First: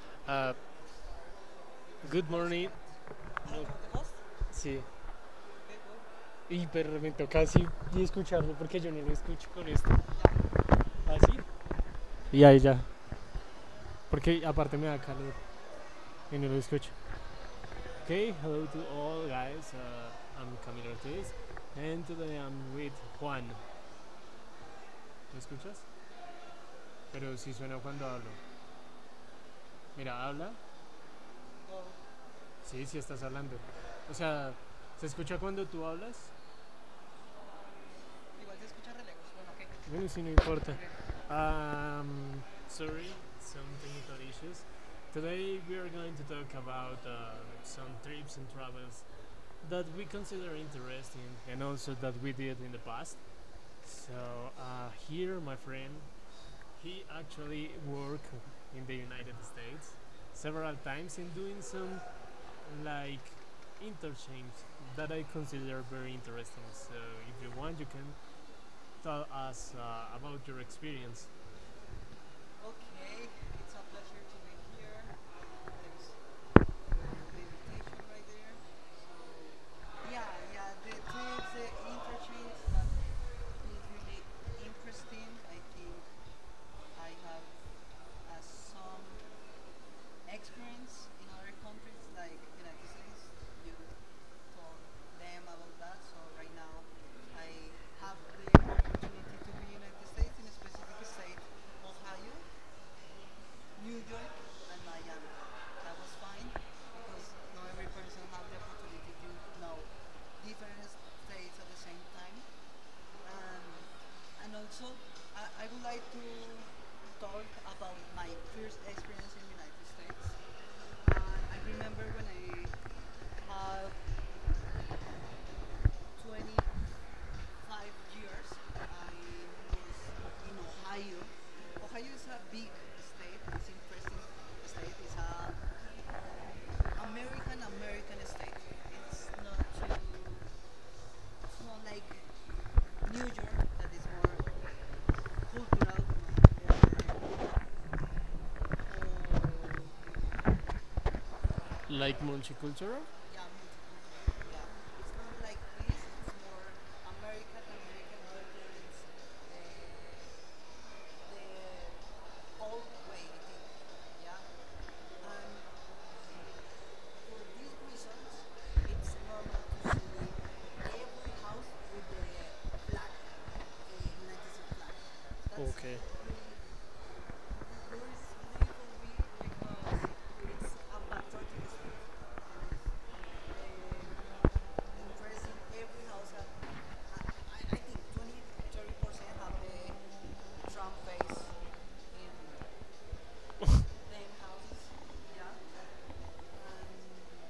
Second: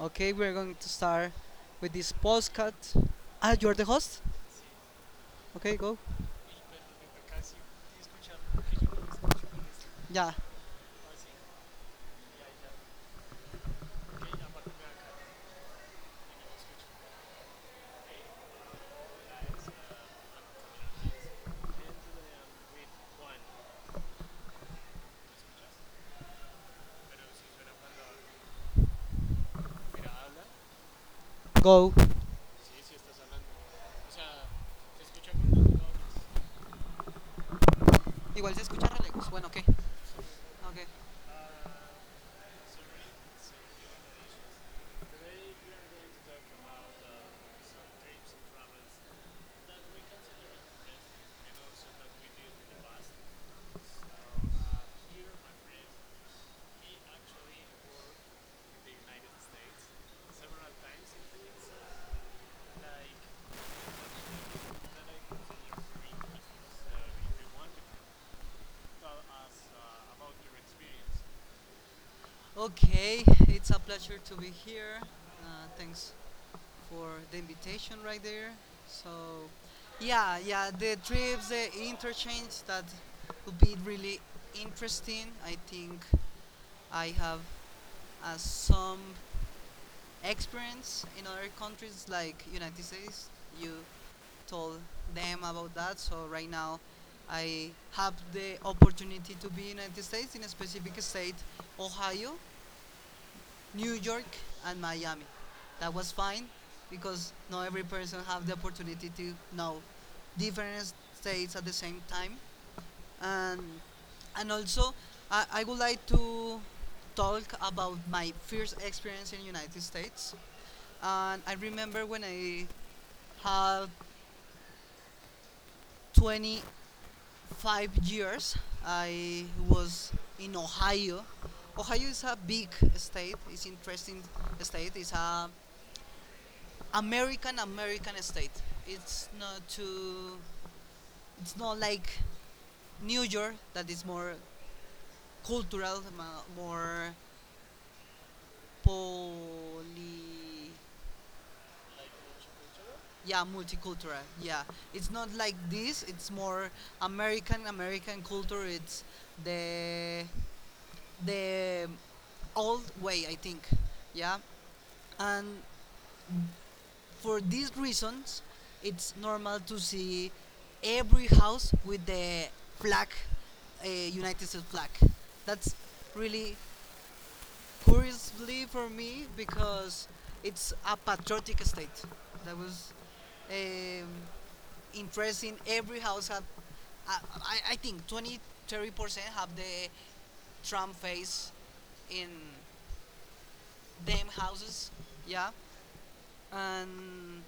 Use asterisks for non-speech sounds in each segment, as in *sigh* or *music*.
Okay, we're Ah, going to start with this good morning. podcast. Ah, No, you're the host? sí. Okay, go. Y pero me toca así y escucharlo porque yo no lo escucho con esto. Yeah. Así. Y ahí ya. Porque aparte me da calor y no lo escucho. Okay, hello to all guys. I'm Camilo Ortiz. And today I'm with Juan. ¿Lo escuchas? Pero sí suena cuando hablo. Mira, habla. Go. Sí, sí estás hablando. O sea, se escucha cuando tú hablas. Igual se escucha re lejos. Bueno, ok. Bueno, sí, no importa. Ok. Um, sorry, some technical issues. Today Today we we are are going going to to talk talk about about some some trips trips and and travels travels that that we we consider consider interesting interesting and and also also that that we we did did in in the the past. past. So So here here, my my friend, friend, he he actually actually worked worked in in the the United United States States several several times times in in doing things some like that I like consider interchange very that I interesting. consider very interesting. So So if if you you want want, to you can tell tell us us about about your your experience. experience. Okay, it's a pleasure to be here. Uh, Thanks for the invitation right there. So, yeah, the trips, the interchange, that would be really interesting. I think I have some experience in other countries like United States. You told them about that. So right now, I have the opportunity to be in United States in a specific state, Ohio. New York and Miami. That was fine because not every person have the opportunity to know different states at the same time. And and also I would like to talk about my first experience in the United States. And I remember when I had 25 years, I was in Ohio. Ohio is a big state. It's an interesting state. It's a American American state. It's not too. It's not like New York that is more cultural, more poly. Like multicultural? Yeah, multicultural. Yeah, it's not like this. It's more American American culture. It's the the old way, I think. Yeah, and for these reasons, it's normal to see every house with the flag, United States flag. That's Okay. really curiously for me because it's a patriotic state. That was um, interesting. Every house had, I think, 20, 30% have the Trump face in them houses. Yeah. And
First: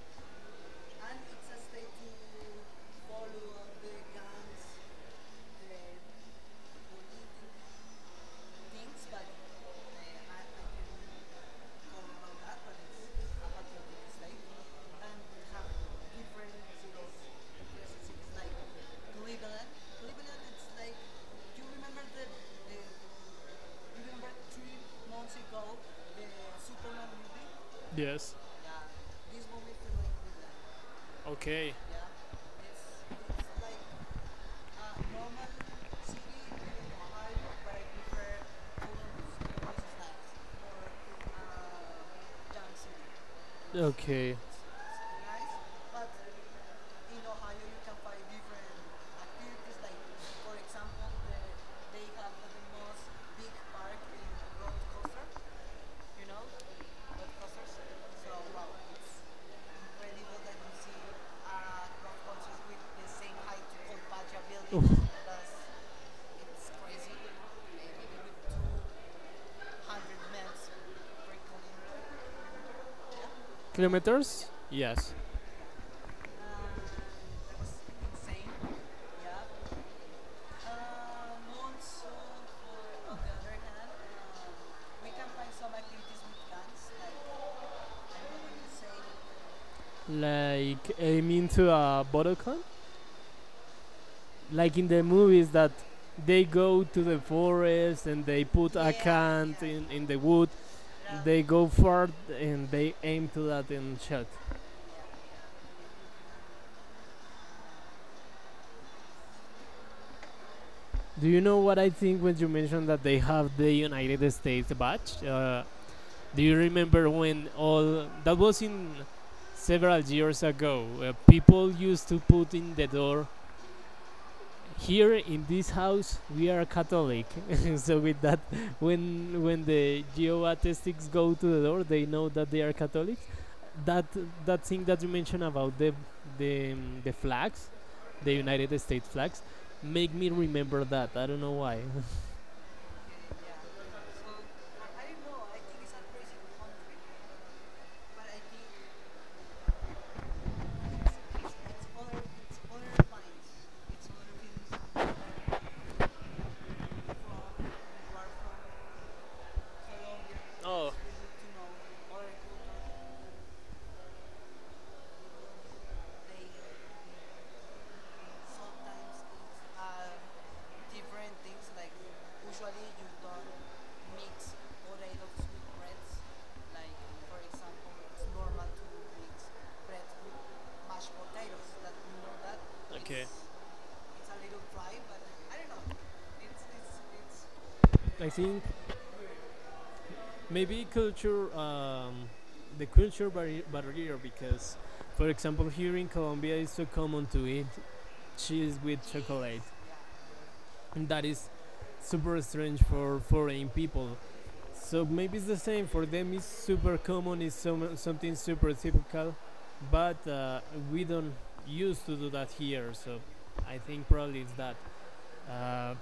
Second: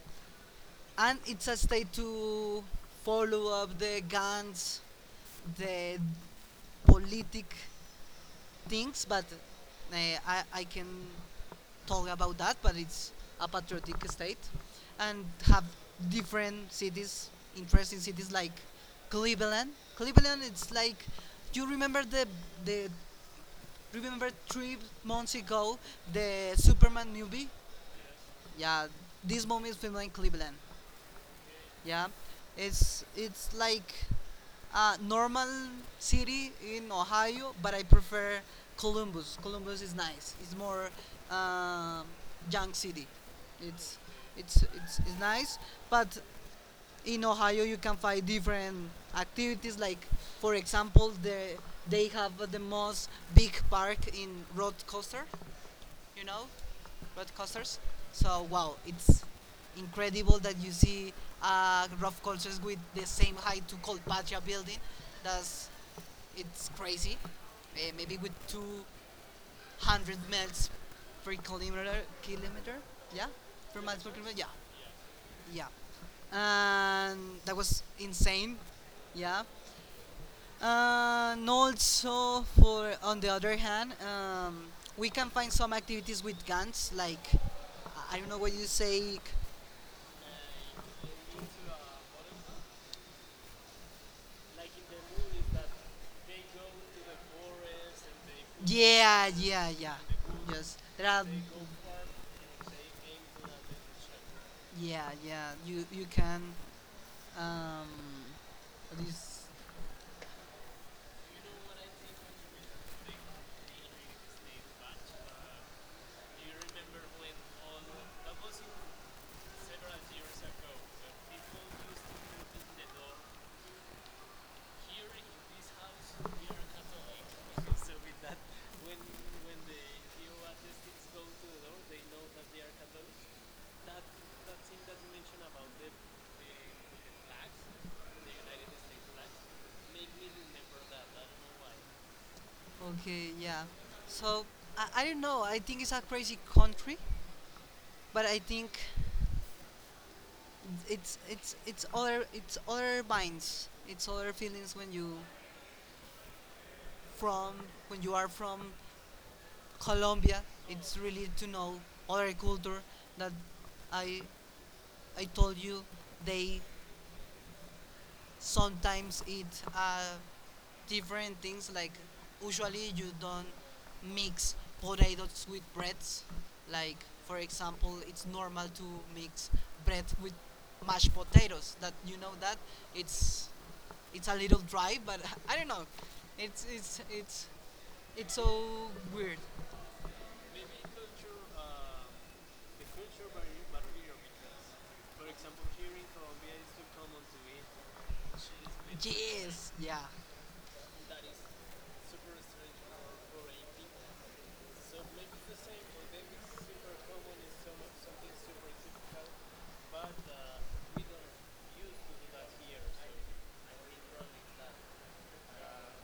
and it's a state to follow up the guns, the politic things, but uh, I can talk about that, but it's a patriotic state and have different cities, interesting cities like Cleveland. Cleveland, it's like, do you remember the remember 3 months ago, the Superman movie? Yes. Yeah, this movie is filmed in Cleveland. Okay. Yeah, it's like a normal city in Ohio, but I prefer Columbus. Columbus is nice. It's more um, young city. It's Okay. it's nice, but in Ohio you can find different activities. Like for example, they have the most big park in roller coaster you know, roller coasters. So wow, it's incredible that you see rough coasters with the same height to Colpatria building. That's it's crazy. Eh, maybe with 200 miles per kilometer, kilometer, yeah, per miles per kilometer, Kilometers? yeah, Yes. yeah. And that was insane, yeah. And also, for on the other hand, we can find some activities with guns, like I don't know what you say. Like aiming to a bottle con? Like Like in in the the movies movies that that they they go go to to the the forest forest and and they they put put, yeah, a yeah, can yeah, yeah. in the wood, Yes, there are. They they go go far far and and they they aim aim to for a that little and shot. shelter. Yeah, yeah. You can. Um, this. Do you You know know what what I I think think when you mentioned that when you mentioned they have the United the name States is badge? bachelor Do you remember when all that was in several years ago, people used to put in the door, here in this house we are catholic. *laughs* *laughs* so So with that, when the geoatheists go to the door they know that they are catholics, that that thing that you mentioned about the flags, the United States flags, make me remember that, I don't know why. *laughs* okay, yeah. So I don't know. I think it's a crazy country but I think it's other minds, it's other feelings when you from when you are from Colombia. Oh, It's really to know other culture that I I told you they sometimes it uh, different things. Like usually you don't mix potatoes with breads. Like for example, it's normal to mix bread with mashed potatoes. That you know that okay. it's it's a little dry, but *laughs* I don't know. It's it's it's I it's think so weird maybe culture, uh, the culture barrier, because for example here in Colombia it's so common to eat cheese with chocolate. yes, yeah. And that is super strange for foreign people. So maybe it's the So same for them. It's super common. It's so some, something super typical, but uh, we don't used to do So I think that here. So I think probably it's that. Uh,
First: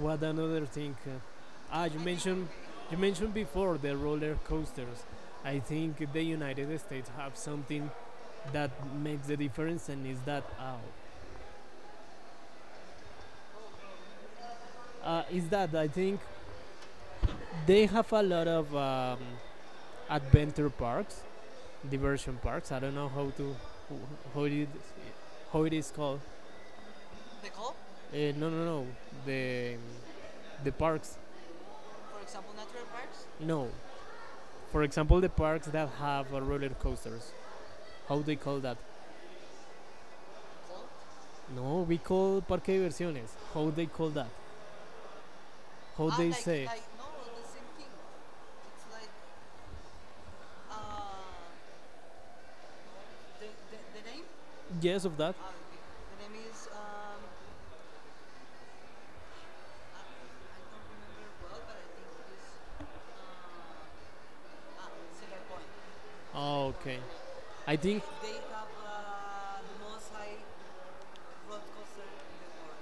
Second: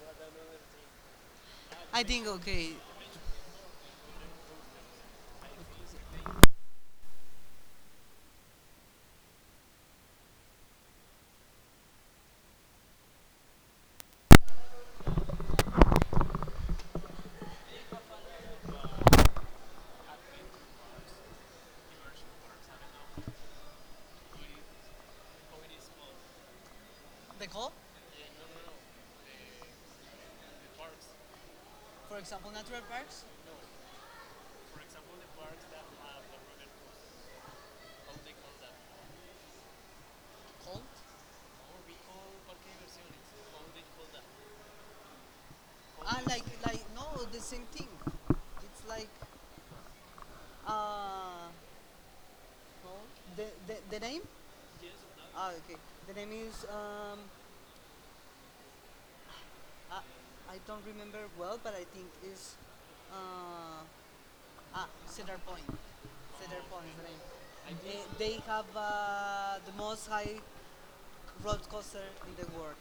what another thing? Ah, you mentioned, okay. Before the roller coasters. I think the United States have something that makes the difference, and is that out. Is that I think they have a lot of adventure parks, diversion parks. I don't know how to, how it, how it is called. The goal? Yeah, no, No, no, no, no. no. The the The parks. parks. For example, natural parks? No. No. For For example, example, the the parks parks that that that have have the roller roller coasters. coaster. How How they they call call that? that? Cold? No. No, We we call call parque parque de de diversiones. diversiones. How How they they call call that? that? How How ah, they say? like, no, the same thing. It's like, uh, no, the, the name? Yes, Yes, of no. that. Ah, okay. The name is, I, I don't remember well, but I think is, uh, ah, Cedar Point. Cedar Oh, Point okay. is the name. I I eh, think did they have the most high roller coaster in the world.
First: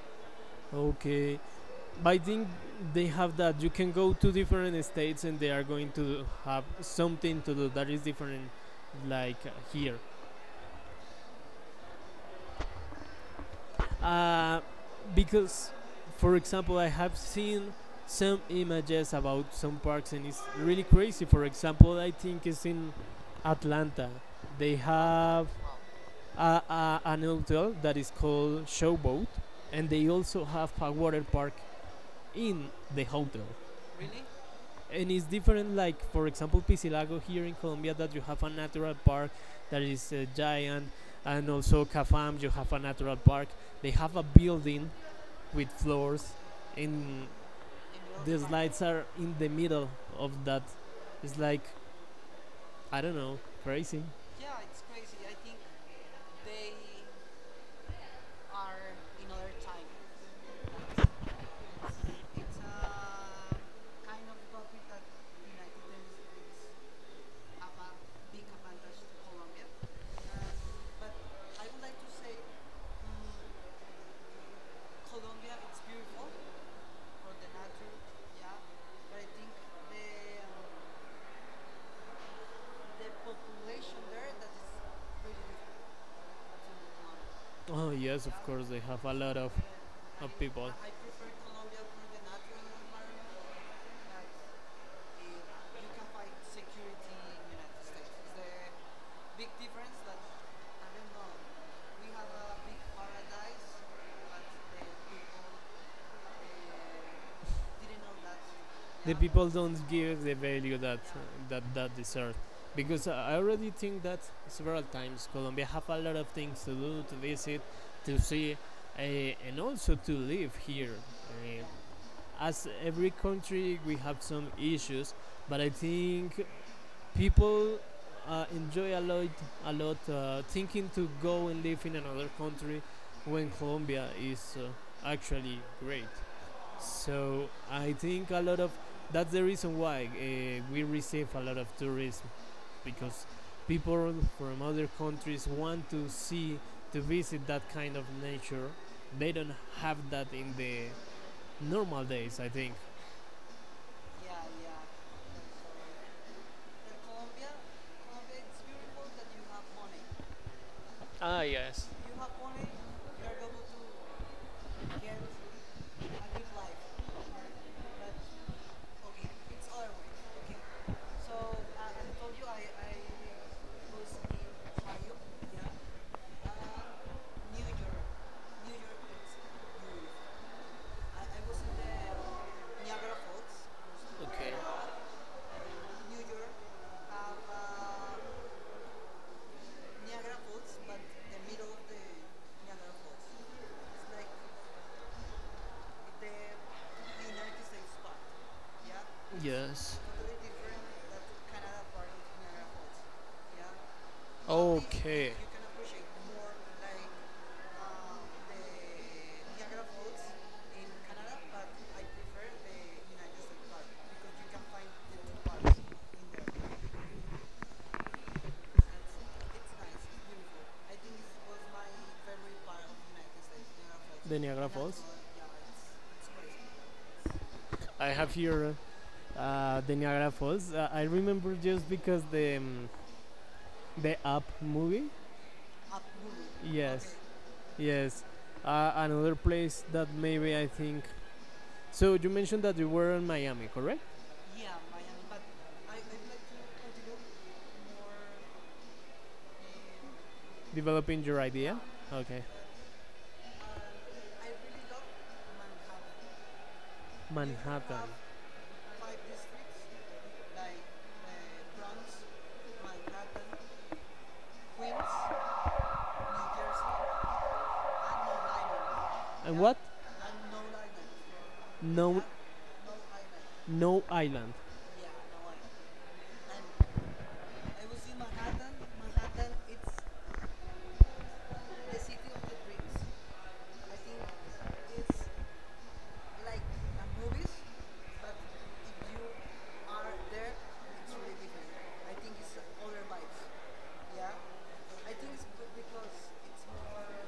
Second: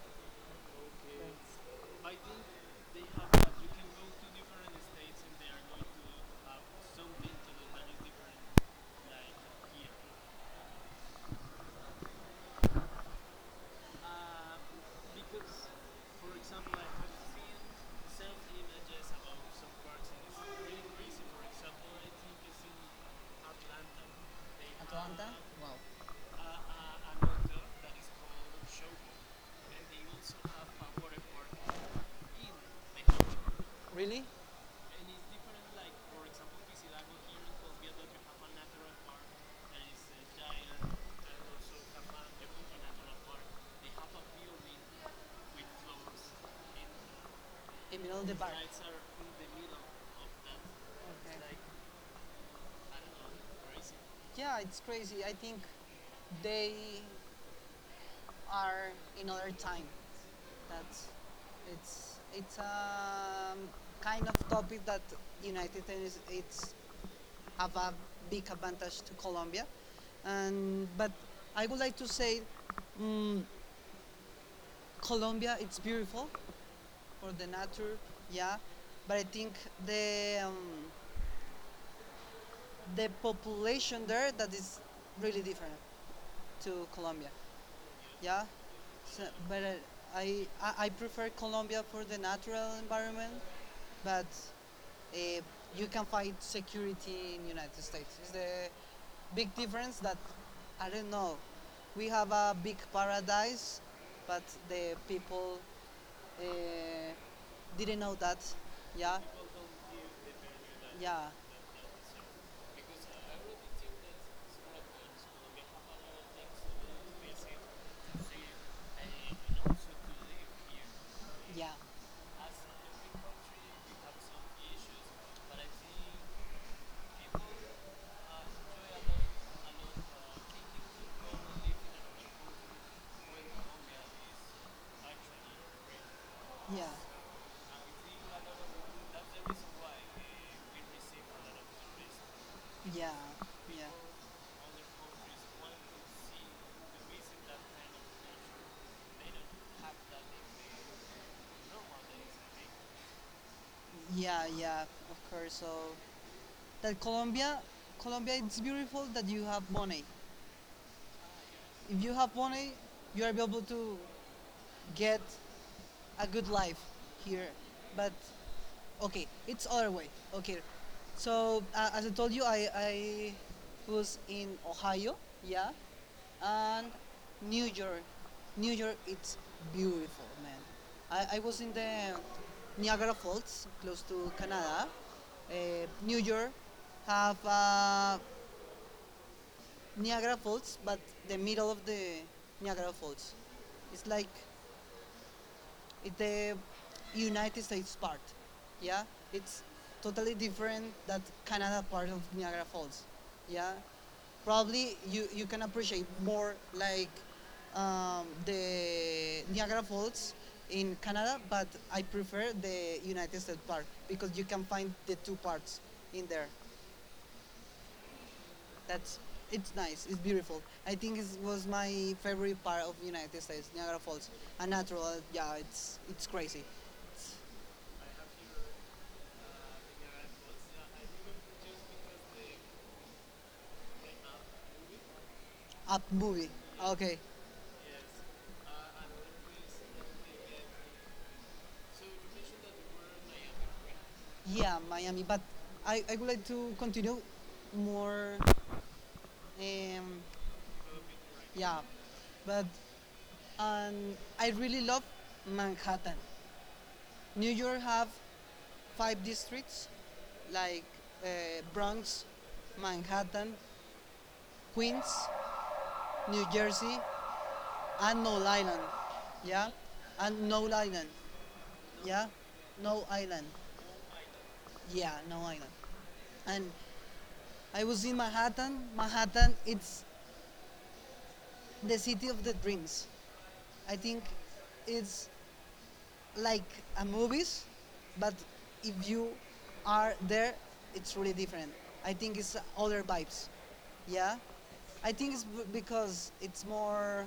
Okay. okay. But I I think think they they have have that that. you You can can go go to to different different states states and and they they are are going going to to have have something something to to do do that that is is different, different, like like here. here. Uh, Uh, because, because, for for example, example, I I have have seen seen some some images images about about some some parks parks and and it's really really crazy. crazy. For For example, example, I I think think it's it's in in Atlanta. Atlanta. They They have Atlanta? have Wow. a, a, a, a, an an hotel hotel that that is is called called Showboat, Showboat, and and they they also also have have a a water water park park in in the the hotel. hotel. Really? And And it's it's different, different, like, like for for example, example Pisilago Pisilago here here in in Colombia, Colombia, that that you you have have a a natural natural park park that that is is giant, giant, and and also also have a Cafam you have Yokuta a natural Natural Park. park, they They have have a a building building with with floors, floors, and and in the middle of the the bar lights slides are are in in the the middle of middle that. of Okay. that, It's it's okay. Like, like, I I don't don't know, know, crazy. crazy. Yeah, it's crazy. I think they are in other time. That's it's a kind of topic that United States it's have a big advantage to Colombia. And, but I would like to say mm, Colombia, it's beautiful for the nature, yeah. But I think the, um, the population there that is really different to Colombia, Oh yes, of yeah. course they have a So, lot but of I, people. I, I prefer Colombia for the natural environment, but eh, you can find security in United States. It's the big difference that I don't know. We have a big paradise, but the people uh, didn't know that. The Yeah, people don't give the value that, yeah, that deserve, because I already think that several times Colombia have a lot of things to do, to visit, to see, and also to live here, yeah, as every country we have some issues, but I think people enjoy a lot, thinking to go and live in another country when Colombia is actually great. yeah, So I think a lot of, that's the reason why we receive a lot of tourism, yeah, because yeah, people from other countries want to see, to visit that kind of nature. They don't have that in the normal days, I think. yeah, yeah. Of course. So that Colombia, Colombia, it's beautiful that you have money. Ah, yes. If you have money, you are able to get a good life here. But okay, it's other way. Okay, so as I told you, I was in Ohio, yeah, and New York. New York, it's beautiful, man. I was in the Niagara Falls, close to Okay. Canada. New York have Niagara Falls, but the middle of the Niagara Falls, it's like the United States part. Yeah, it's Yes. totally different that Canada part of Niagara Falls. Yeah, probably you Okay. you can appreciate more like the Niagara Falls in Canada, but I prefer the United States part because you can find the two parts in there. That's it's nice. It's beautiful. I think it was my favorite part of United States, Niagara Falls. The Niagara And Falls. natural, yeah, it's crazy. I have here the Niagara Falls. I remember just because the Up movie. Up movie. Ah, Yes, okay. yes. Another place that maybe I think. So you mentioned that you were in Miami, correct? Yeah, Miami. But I would like to continue more. Um, Developing your yeah. idea. Okay, But um, I really love Manhattan. New York have Manhattan. five districts like uh, Bronx, Manhattan, Queens, New Jersey, and No Island. And Yeah. what? And No Island. No, Yeah. No Island. no island. Yeah, No Island. And I was in Manhattan. Manhattan, it's the City of the Dreams. I think it's like a movies, but if you are there, it's really different. I think it's other vibes. Yeah, I think it's because it's more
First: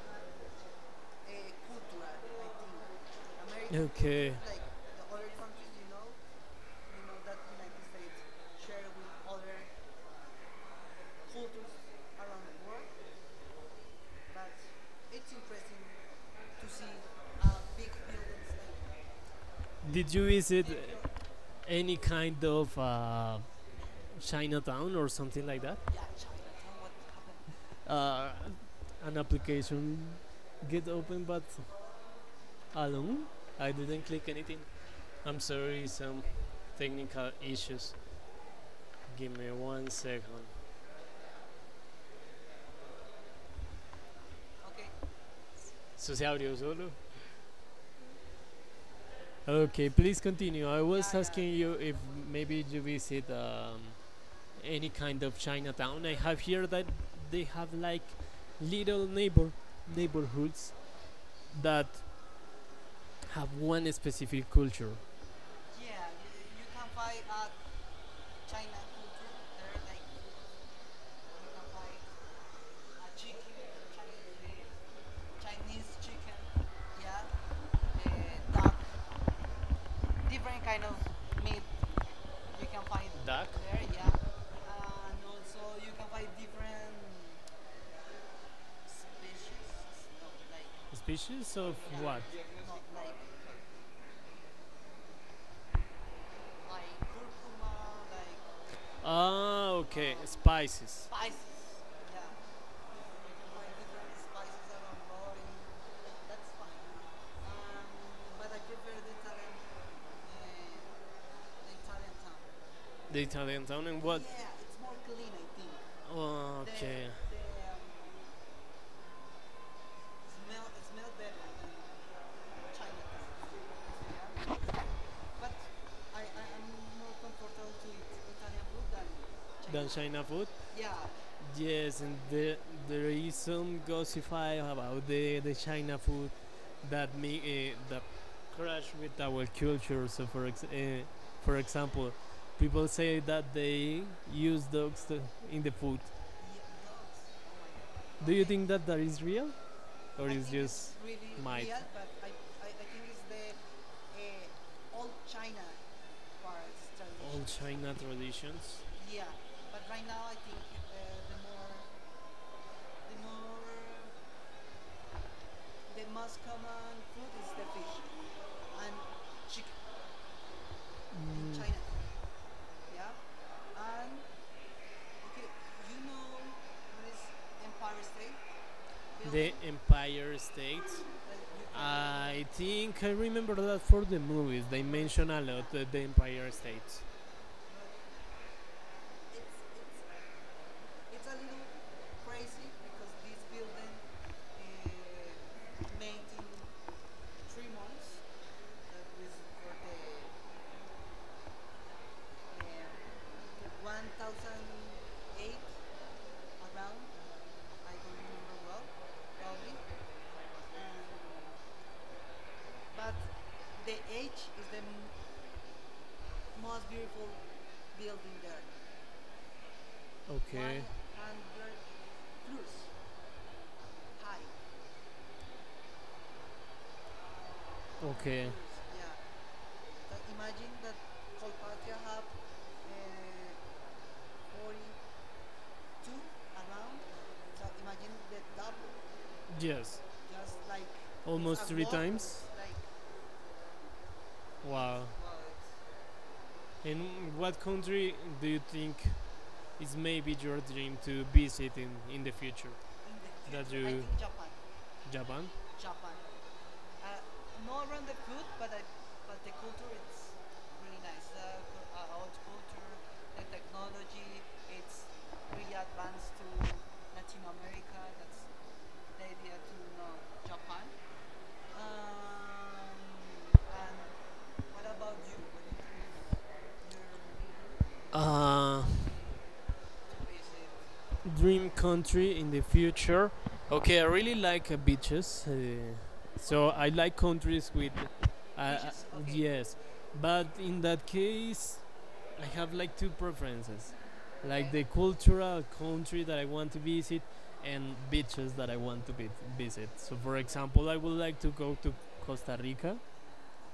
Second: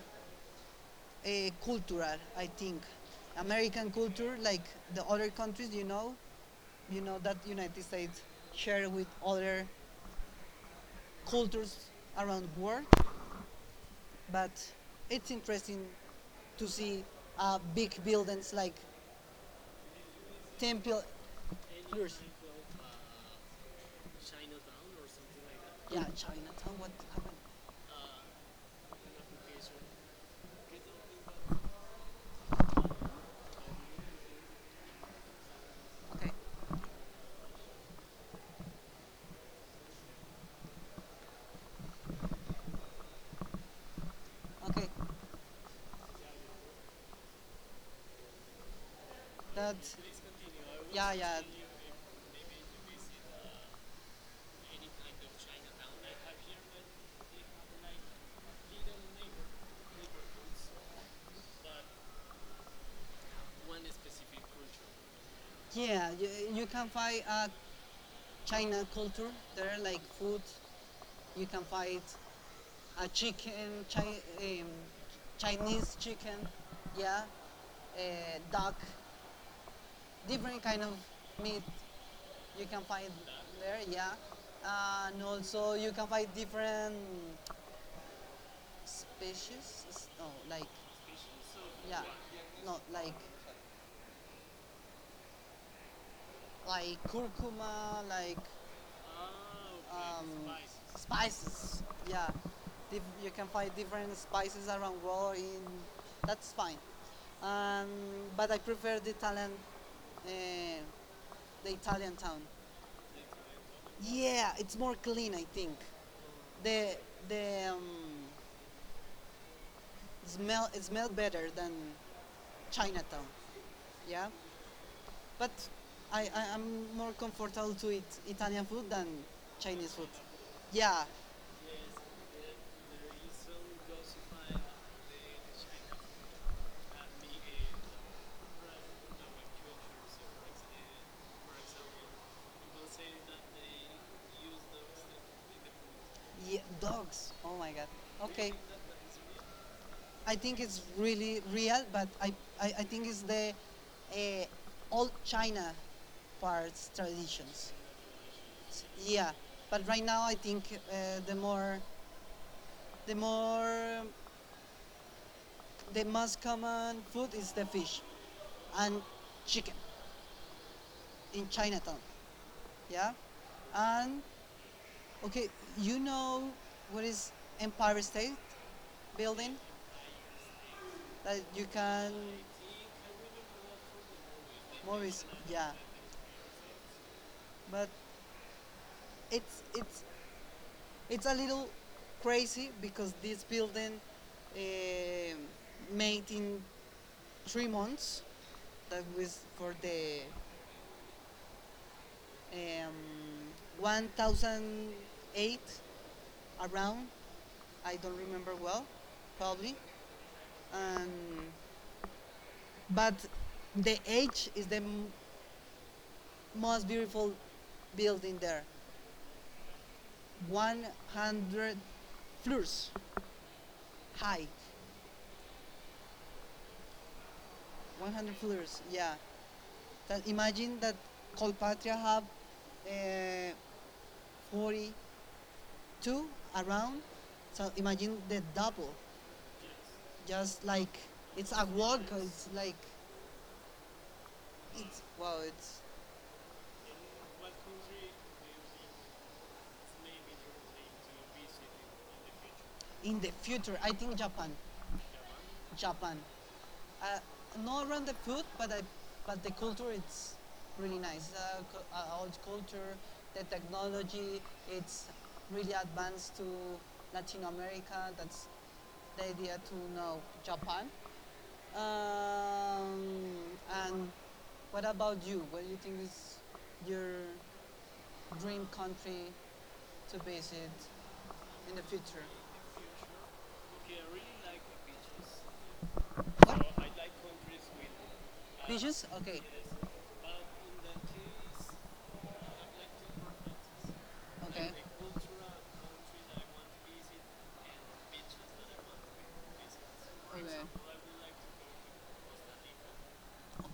uh, Uh, cultural. I think America, American okay, culture, like the culture. other countries, you know that United States share with other cultures around world, but it's interesting to see big buildings like Did you visit Temple, any yours. kind of Chinatown Chinatown or or something something like like that? that. Yeah, Chinatown. What happened? uh, an application get open, but alone. I didn't click anything. I'm sorry, some Okay. technical issues. Give me one second. Okay, Susi audio solo. that, Okay, please continue. I yeah, was, yeah, yeah, asking, yeah, you if maybe you visit any any kind kind of of Chinatown Chinatown. I I have have here, heard but that they they have have like like little little neighbor, neighbor neighborhoods, neighborhoods that have one one specific specific culture. culture. Yeah, you can find a China culture there, like food. You can find a chicken, um, Chinese chicken, yeah, uh, duck, different kind of meat you can find Duck? there, yeah. And also you can find different species, no, like, Species of, yeah, not like, like curcuma, like ah, okay, um, spices. spices, yeah. You can find different spices around world in, that's fine. Um, but I prefer uh, the Italian town. The Italian town and Yeah, it's more clean, I think. think. Oh, The, the, um, smell it smelled better than Chinatown. Yeah, but I'm more comfortable to eat Italian food than Chinese food. China food? Yeah, Yes, and there is some gossify about the China food that me, that crash with our culture. So for example, people say that they use dogs to, in the food. yeah dogs. Oh my god. Do you Okay. think that that is real or I is think it's just really might, real, but I, I think it's the uh, old China parts all traditions. tradition. China traditions? Yeah, but right now I think uh, the more the more the most common food is the fish and chicken in Chinatown. Yeah, and okay, you know what is Empire State The Building Empire State. that you can I think I remember that for the movies. They movies. mention a Yeah, lot the Empire State. but it's it's It's a little crazy because this building uh, made in 3 months. That was for the um, 1008 around. I don't remember well, probably. And but the H is the most beautiful building there. Okay. 100 floors high. 100 Okay. floors. Yeah. That imagine that Colpatria have uh, 42 around. So imagine the double, Yes. just like it's Almost a three walk. times. It's like it's Wow. wow. It's And in what what country country do do you you think think it's is maybe maybe your like dream to to visit visit in the future? in the That future? In the future. I you think Japan, Japan. Japan. uh, Not around the food, but I, but the culture it's really nice. Old culture, the technology, it's really advanced to Latin America. That's the idea to know Japan. Um, and what about you? What do you think is your dream Uh, country to visit dream in the future? In the future? country in the future. Okay, Okay, I I really really like like the beaches, beaches. What? so I like countries with. Uh, Dishes? Okay. Yes, but in that case, I have like two preferences, Okay. like Okay. okay, the cultural country that I want to visit and beaches that I want to visit. So, for example, I would like to go to Costa Rica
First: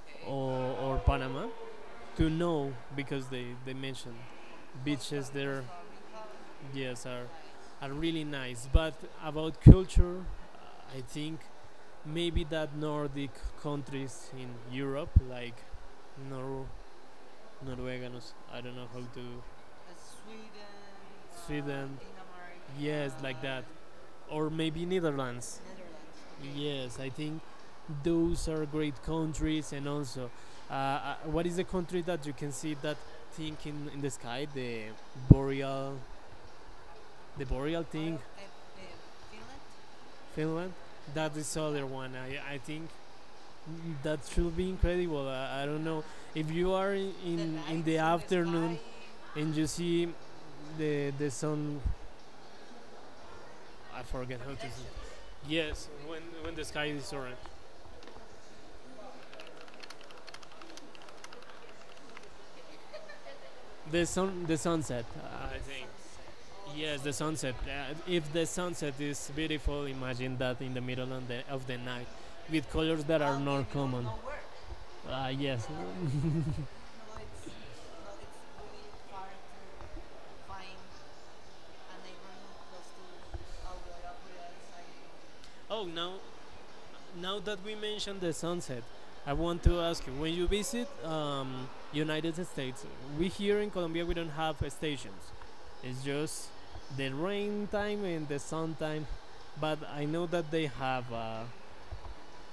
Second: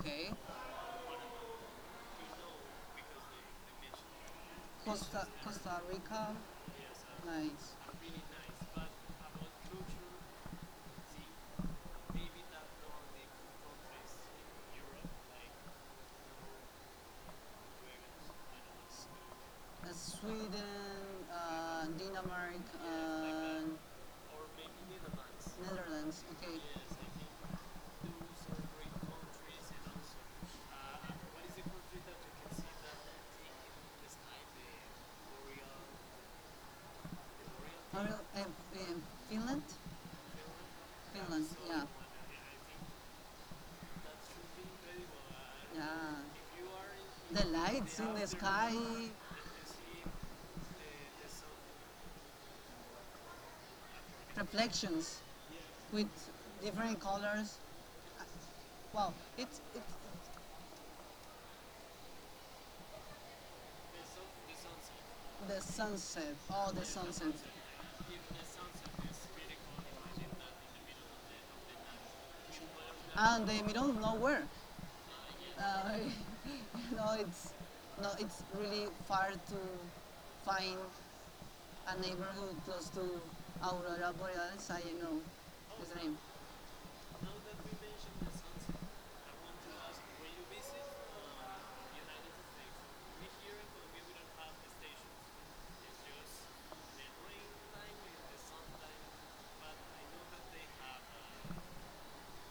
Okay. or, or Panama to know because they mentioned Costa beaches there, Costa Rica. yes are Nice. are really nice, but about culture I think maybe that nordic countries in Europe like Nor- norwegians, I don't know how to. Sweden, Sweden. Denmark, Yes, like that, or or maybe maybe Netherlands. Netherlands. Netherlands. Okay, Okay. Yes, yes, I think those are great countries, and also what is the uh, country that you can see that thing in the sky, the boreal, the boreal thing, uh, Finland? Finland? Finland. That So, is yeah. other one. I think that should be incredible. I don't know if you Yeah. are The in, the lights in the sky. afternoon and you see the sun. I forget how to. Say. Reflections Yes, with when the sky different is orange, colors. Wow, it's the sun the sunset. I the think. sunset. Oh, the Yes, the sunset. The sunset. If the sunset sunset is is beautiful. beautiful, imagine Imagine that in the middle of the night with colors that are that. And the not middle of common. Do, nowhere. Yes. Uh, *laughs* it's no, it's really far to find a neighborhood close to Aurora Borealis. I know *laughs* Oh, his now. name. Now that we mentioned the sunset, I want to ask you: when you um, visit United States, we here in Colombia we don't have stations. It's just the rain time and the sun time. But I know that uh,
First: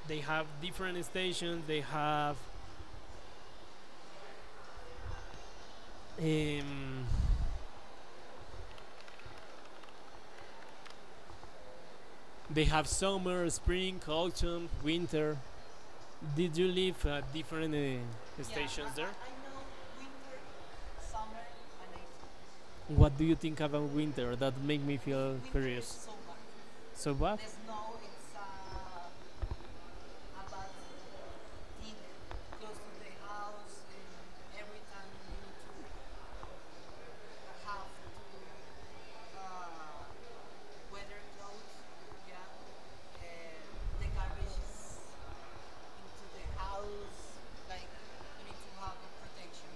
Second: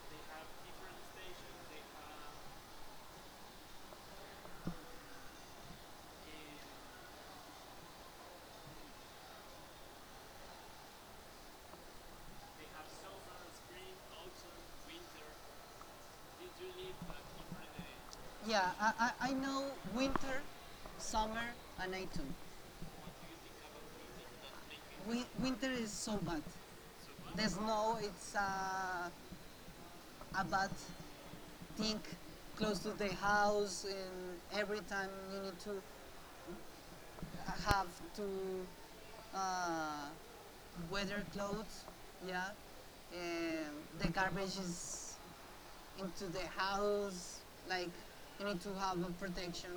they have different stations. Um, they have summer, spring, autumn, winter. Did you live at different uh, yeah, Yeah, stations I, there? I, I know winter, summer, and autumn. What do you think about winter? That make me Win- feel winter is so bad. so bad. So what? There's no, it's a bad thing close to the house, and every time you need to have to uh, weather clothes, yeah. And the garbage is into the house. Like you need to have a protection.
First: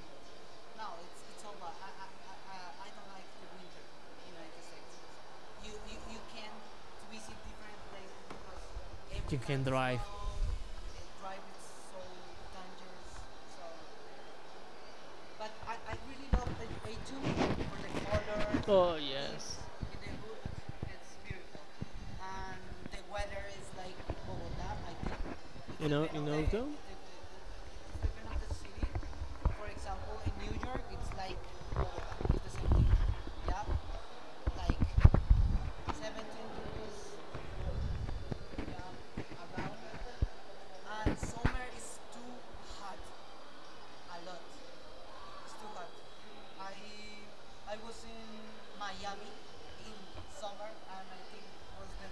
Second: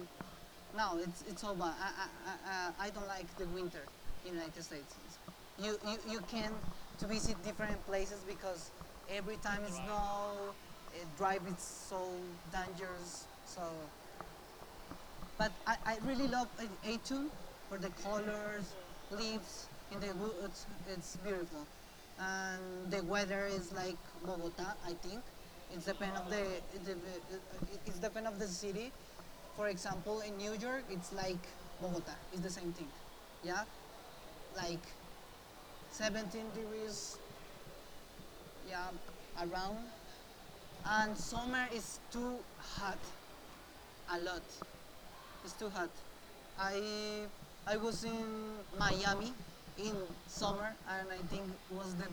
No, it's all bad. I don't like the winter in the United States. You can to visit different places because every time it's snow, drive is so dangerous. So but I really love for the colors, leaves in the woods. It's beautiful. And the weather is like Bogota, I think. It's depend You of know the, though. the it's depend of the *laughs* city. For example, in New York, it's like Bogota. It's the same thing. Yeah, like 17 degrees. Yeah, around. And summer is too hot, a lot. It's too hot. I I was in Miami in summer, and I think it was the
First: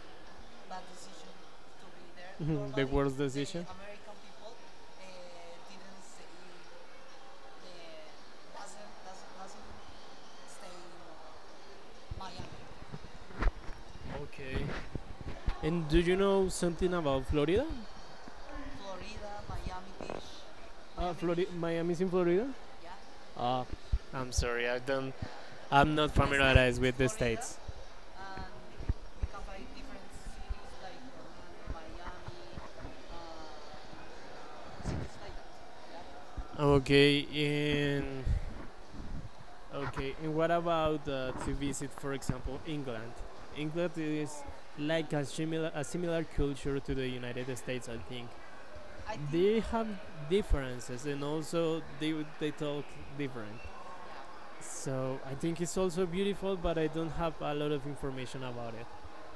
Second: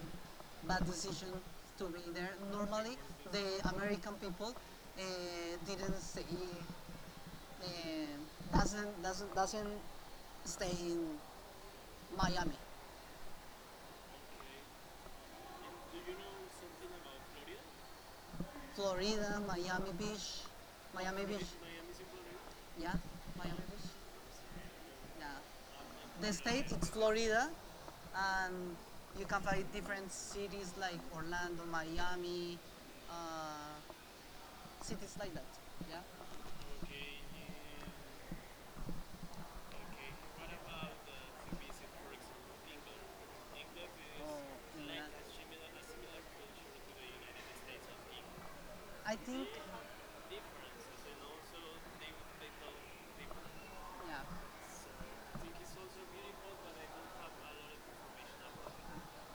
bad decision to be there. Mhm, Normally, worst the decision. American people didn't stay, uh, doesn't stay in Miami. Okay. And Do do you you know know something something about about Florida? Florida? Florida, Miami Beach, Miami Florida, Beach. Miami's Miami's in in Florida. Florida? Yeah, Miami Uh, Beach. I'm sorry, I don't, Yeah, I'm not the state familiarized it's with the Florida, states. and you can find different cities like Orlando, Miami, uh, cities like that. Yeah. Okay, Okay, in okay. okay, and what What about about to the visit, visit, for for example, example, England? England? England England is oh, is like like England, a a, similar, similar a a similar similar culture culture to to the the United United States States, I and think. England, I think They have France, differences, and and also they talk different. yeah. So I Think think it's it's also also beautiful, beautiful, but but I they don't don't have have a a lot lot of of information about it.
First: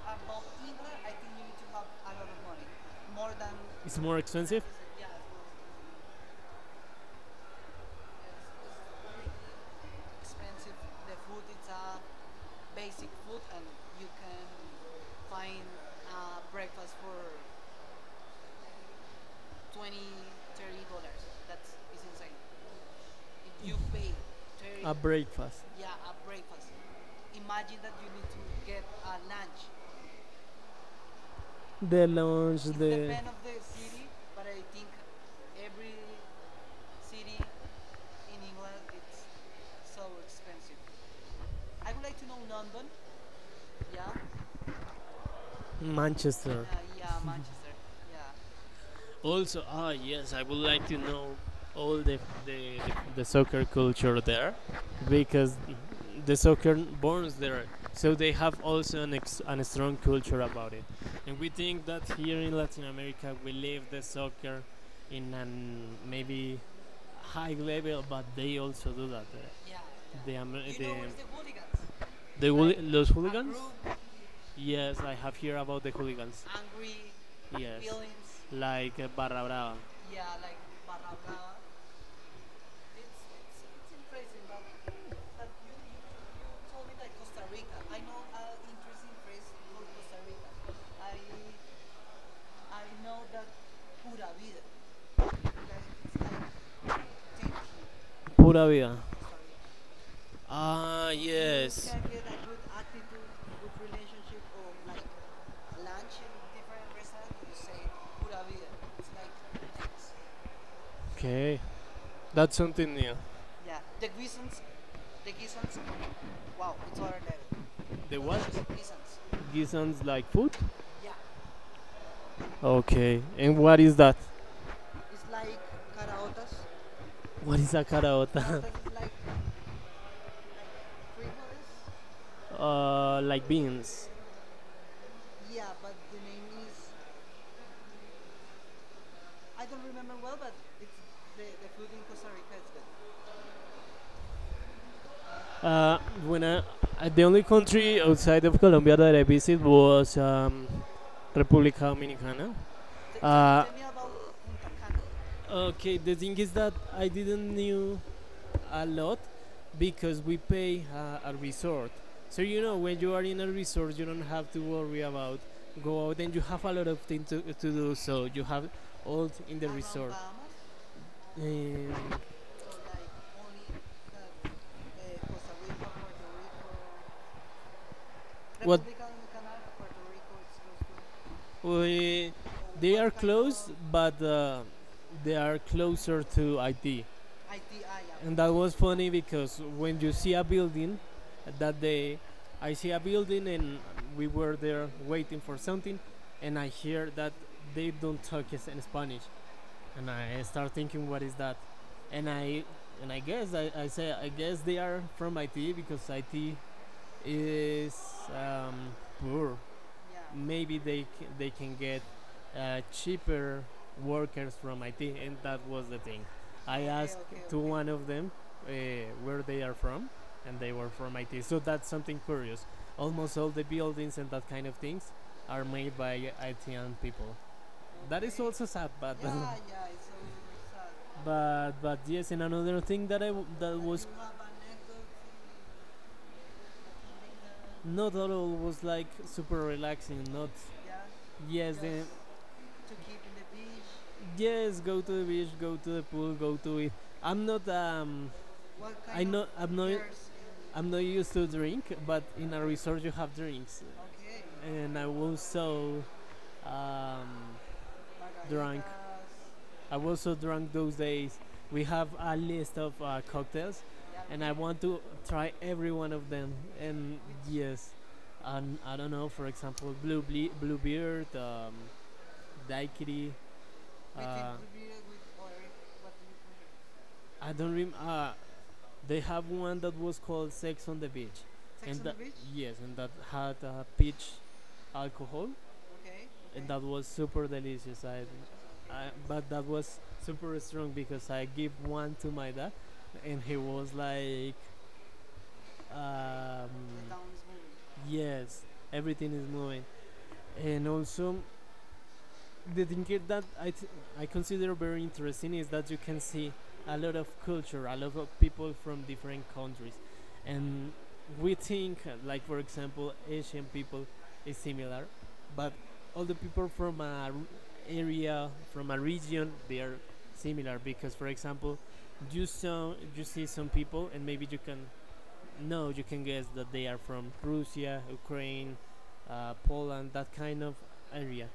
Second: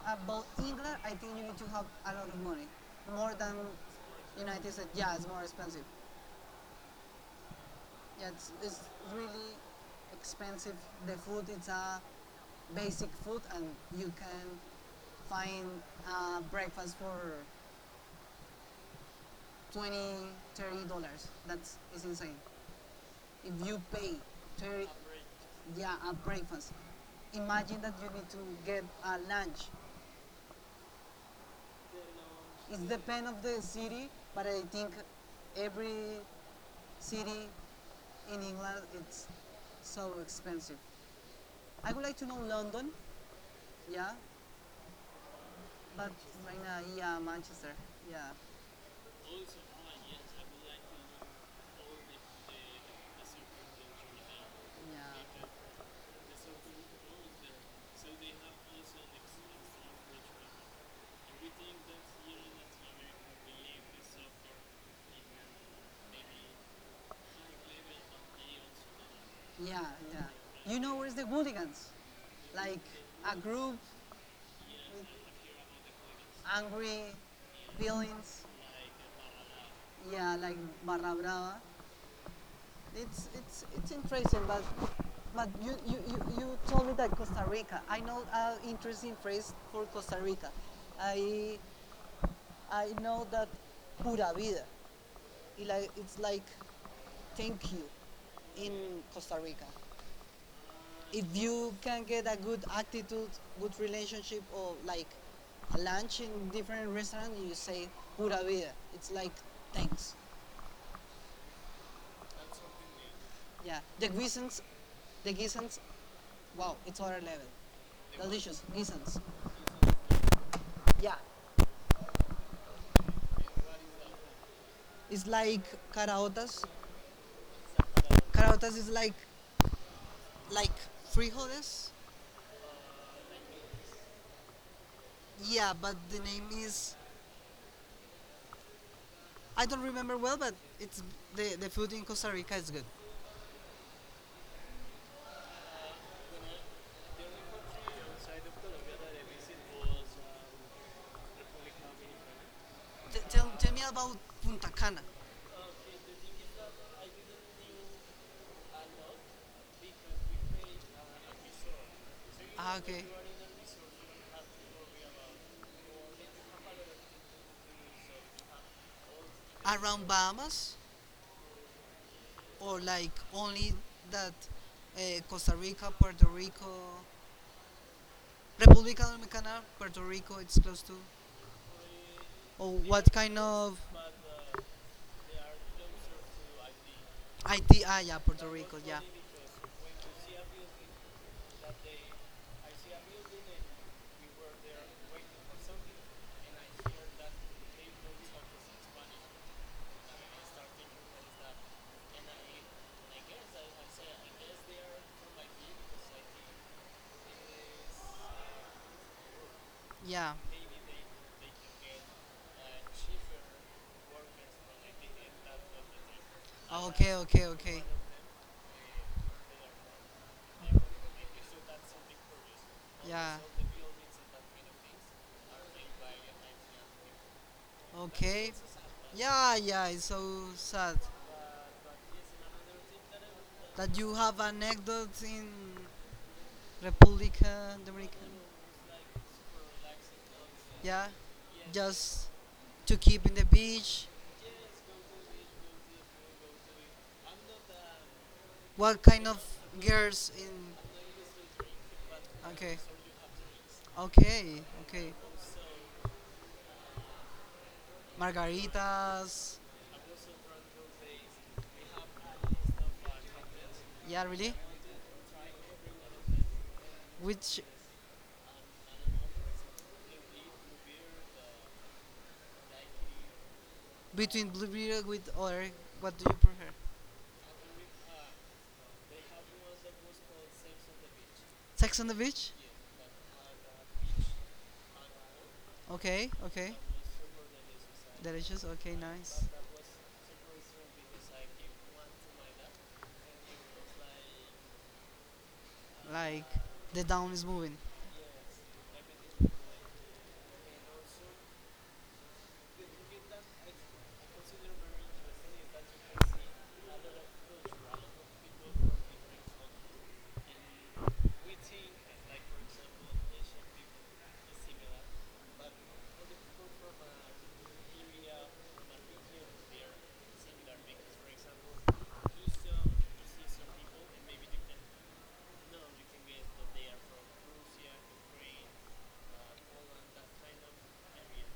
about England, I think you need to have a lot of money, more than It's more expensive. United States. Yeah, it's more expensive. Yeah, it's really expensive. The food, it's a basic food, and you can find breakfast for 20, $30. That's is insane. If you pay 30, A is breakfast, yeah, a breakfast. Imagine that you need to get a lunch. the lunch, It the depends of the city, but I think every city in England it's so expensive. I would like to know London, yeah, but Manchester. Right Manchester. now, yeah, Manchester, yeah. Also, Also, ah yes, yes, I I would would like like to to know know all all the, the, the, the, the, the the soccer circumstances. culture there, Yeah. because the soccer So borns there, so they have so also an an strong culture about it, and we think that here in Latin America we live the soccer in an maybe high level, but they also do that. There. yeah, The, yeah. You know where's the hooligans? the, Like los a a hooligans. group Yes, I with have heard about the hooligans. angry Yes, feelings. like Barra Brava. Yeah, like Barra Brava. It's interesting, but you told me that Costa Rica. I know an interesting phrase for Costa Rica. I I know that pura vida. It like, it's like thank you Pura vida. in Costa Rica. Ah, If you yes. can You get a yes. good attitude, good relationship, or like a lunch in different restaurant, you say pura vida. It's like thanks. Okay, that's something new. Yeah, the reasons. Wow, it's other level. The what? Delicious, nisans. Gisons like food? Yeah, Okay, and what is that? it's like caraotas. What is a caraota? *laughs* Caraotas is like frijoles. Like, *laughs* like beans. Yeah, but the name is I don't remember well, but it's the food in Costa Rica is good. Uh, when I, the only country outside of Colombia that I visited was República Dominicana. Tell me about Punta Cana. Okay, the thing is that I didn't knew a lot because we pay a resort. So you Ah, know, when okay, you are in a resort, you don't have to worry about go out, and you have a lot of things to do. So you have all in the around resort. Bahamas Um, or like only that Costa Rica, Puerto Rico, What- República Dominicana, Puerto Rico. It's close to. We, Or they what are kind close, of? but they are closer to IT. IT, IT. Ah, yeah, And Puerto that was Rico. Yeah, funny because when you see a building, that day I see a building and we were there waiting for something, and I hear that they don't talk in Spanish, and I start thinking what is that, and I guess I say I guess they are from IT because IT is um, poor. Yeah. yeah. Maybe they they can get cheaper workers from IT, and that was the thing. I, Ah, okay, okay, asked okay, to, okay, okay. one of them uh, where they are from, and they were from IT. So that's something curious. Almost Yeah, all the buildings and that kind of things are made by ITian people. That is okay. also sad, but Yeah, yeah, *laughs* it's so sad but yes, and another thing that that that was you have anecdotes in Republica not Dominican. all was like super relaxing. Not Yeah, yes, then just to keep in the beach. yes, go to the beach, go to the pool, go to it. I'm not, What I kind of know of, I'm not, girls in? Used to drink, but in a Okay, resort you have drinks, okay, and I okay. was so um, drunk. Margaritas. I was so drunk those days. We have a list of cocktails, Yeah, and really? I want to try every one of them. And Which? yes, and I don't know. For example, blue, bluebeard, daiquiri. Between Uh, Blue beer with other, what do you prefer? I don't remember. They have one that was called Sex on the Beach, Sex Sex and on on the that, the that beach. Beach? Yes, and that had peach alcohol. Okay, And okay. that was super delicious. I, Delicious, okay, I nice. but that was super strong because I give one to my dad, and he was like, Like, um, the down is moving. yes, everything is moving, and also the thing is that I consider very interesting is that you can see a lot of culture, a lot of people from different countries, and we You think like for example Asian people is similar, but all the people from a area from a region they are similar because for example you see some people and maybe you can, no, you can guess that they are from Russia, Ukraine, Poland, that kind of area.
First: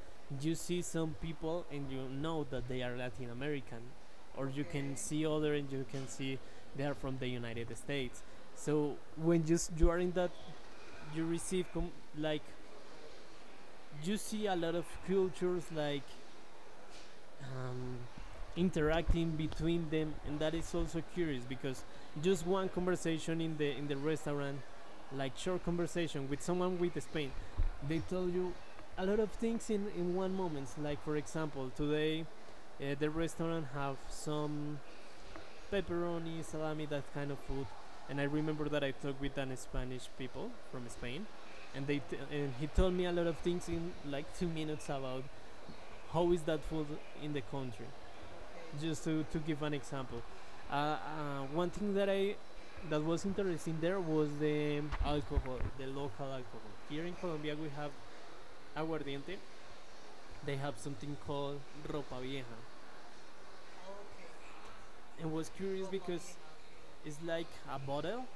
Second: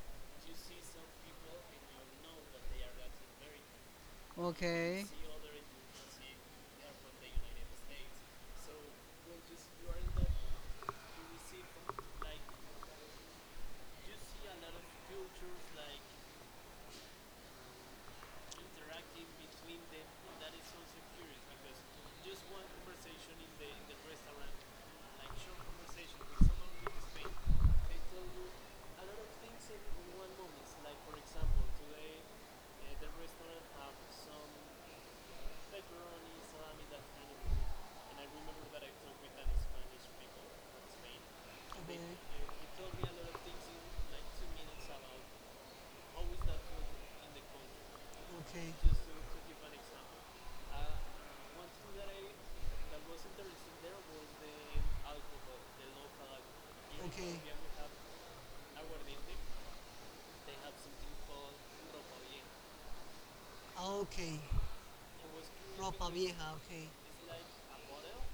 You see see some some people people and and you you know know that that they they are are Latin Latin American, or American. you can Okay. see other and you can see they are from the United States. So when you are in that, you receive like you see a lot of cultures like um, interacting between them, and that is also curious because just one conversation in the restaurant, like short conversation with someone with Spain, they tell you a lot of things in one moment. Like for Example, example, today today the the restaurant restaurant have have some some pepperoni, pepperoni, salami, salami, that that kind kind of of thing. food. And And I I remember remember that that I I talked talked with with an an Spanish Spanish people people from from Spain. Spain, And and they, and he he told told me me a a lot lot of of things things in in like like two two minutes minutes about about how how is is that that food food in in the the country country. Okay. just Just to to give give an an example, example. Uh, uh, uh, one one thing thing that I that that was was interesting interesting there there was was the the alcohol, alcohol, the the local local alcohol. alcohol. Here Here in in okay. Colombia Colombia we we have have aguardiente. aguardiente. They They have have something something called called ropa ropa vieja. vieja. Okay And was curious ropa because vieja, okay. it's like a bottle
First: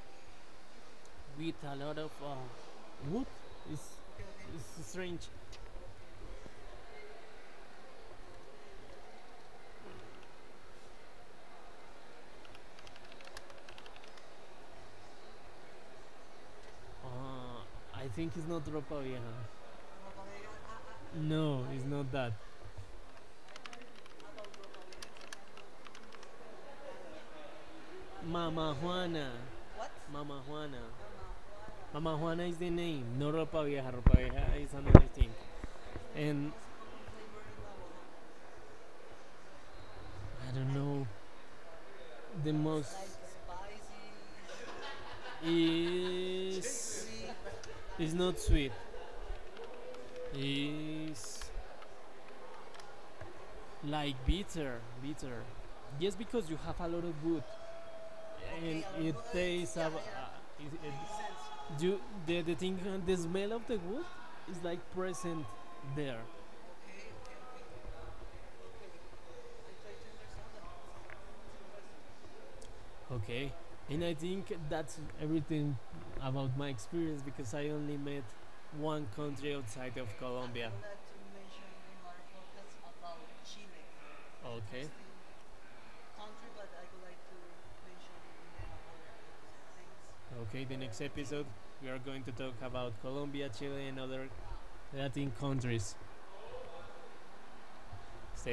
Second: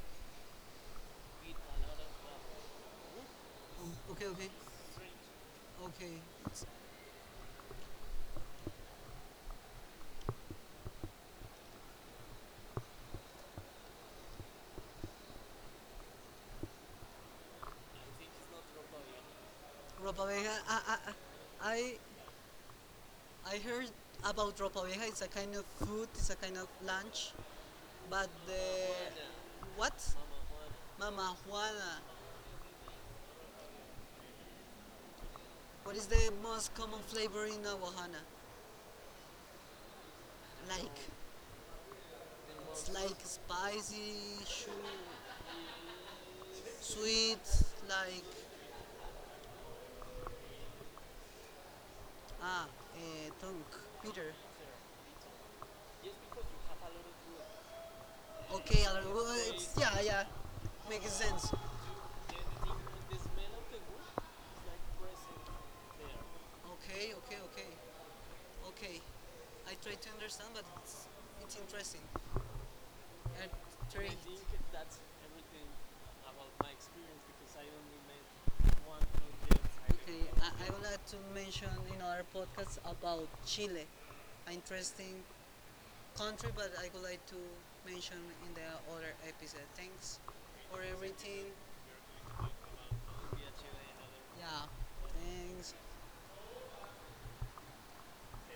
with a lot of wood. It's, Mm, okay, okay. it's strange. Okay. Uh, I think it's not ropa vieja. Ropa vieja, No, it's I, not that. I heard about ropa vieja. It's a kind of food, it's a kind of lunch, but the Mama Juana, what? Mama Juana. Mama Juana. Mama Juana is the name, no, Ropa Vieja. Ropa Vieja is another thing. What is the And most common flavor in Aguajana? I don't know, Like the it's most like spicy, is sweet, is like not sweet. Is ah, tongue, like Peter. bitter, bitter. Yes, Just because because you you have have a a lot lot of of wood wood. and Okay, a lot of it well, it's tastes yeah, of, yeah, it, makes sense. it, you, the thing, The the smell smell of of the the wood wood is is like like present present there. there. Okay, okay, okay, okay. I try to understand, but it's interesting. I Okay, and try. I I think think that's that's everything everything about about my my experience experience because because I I only only met met one one country project. outside of Okay, I Colombia. would like to mention in our podcast about Chile. Okay, Interesting country, but I would like to mention in the other episode. Thanks okay, the for next episode everything. we are going to talk about Colombia, Chile, and other Yeah, yeah, Latin thanks. countries. Stay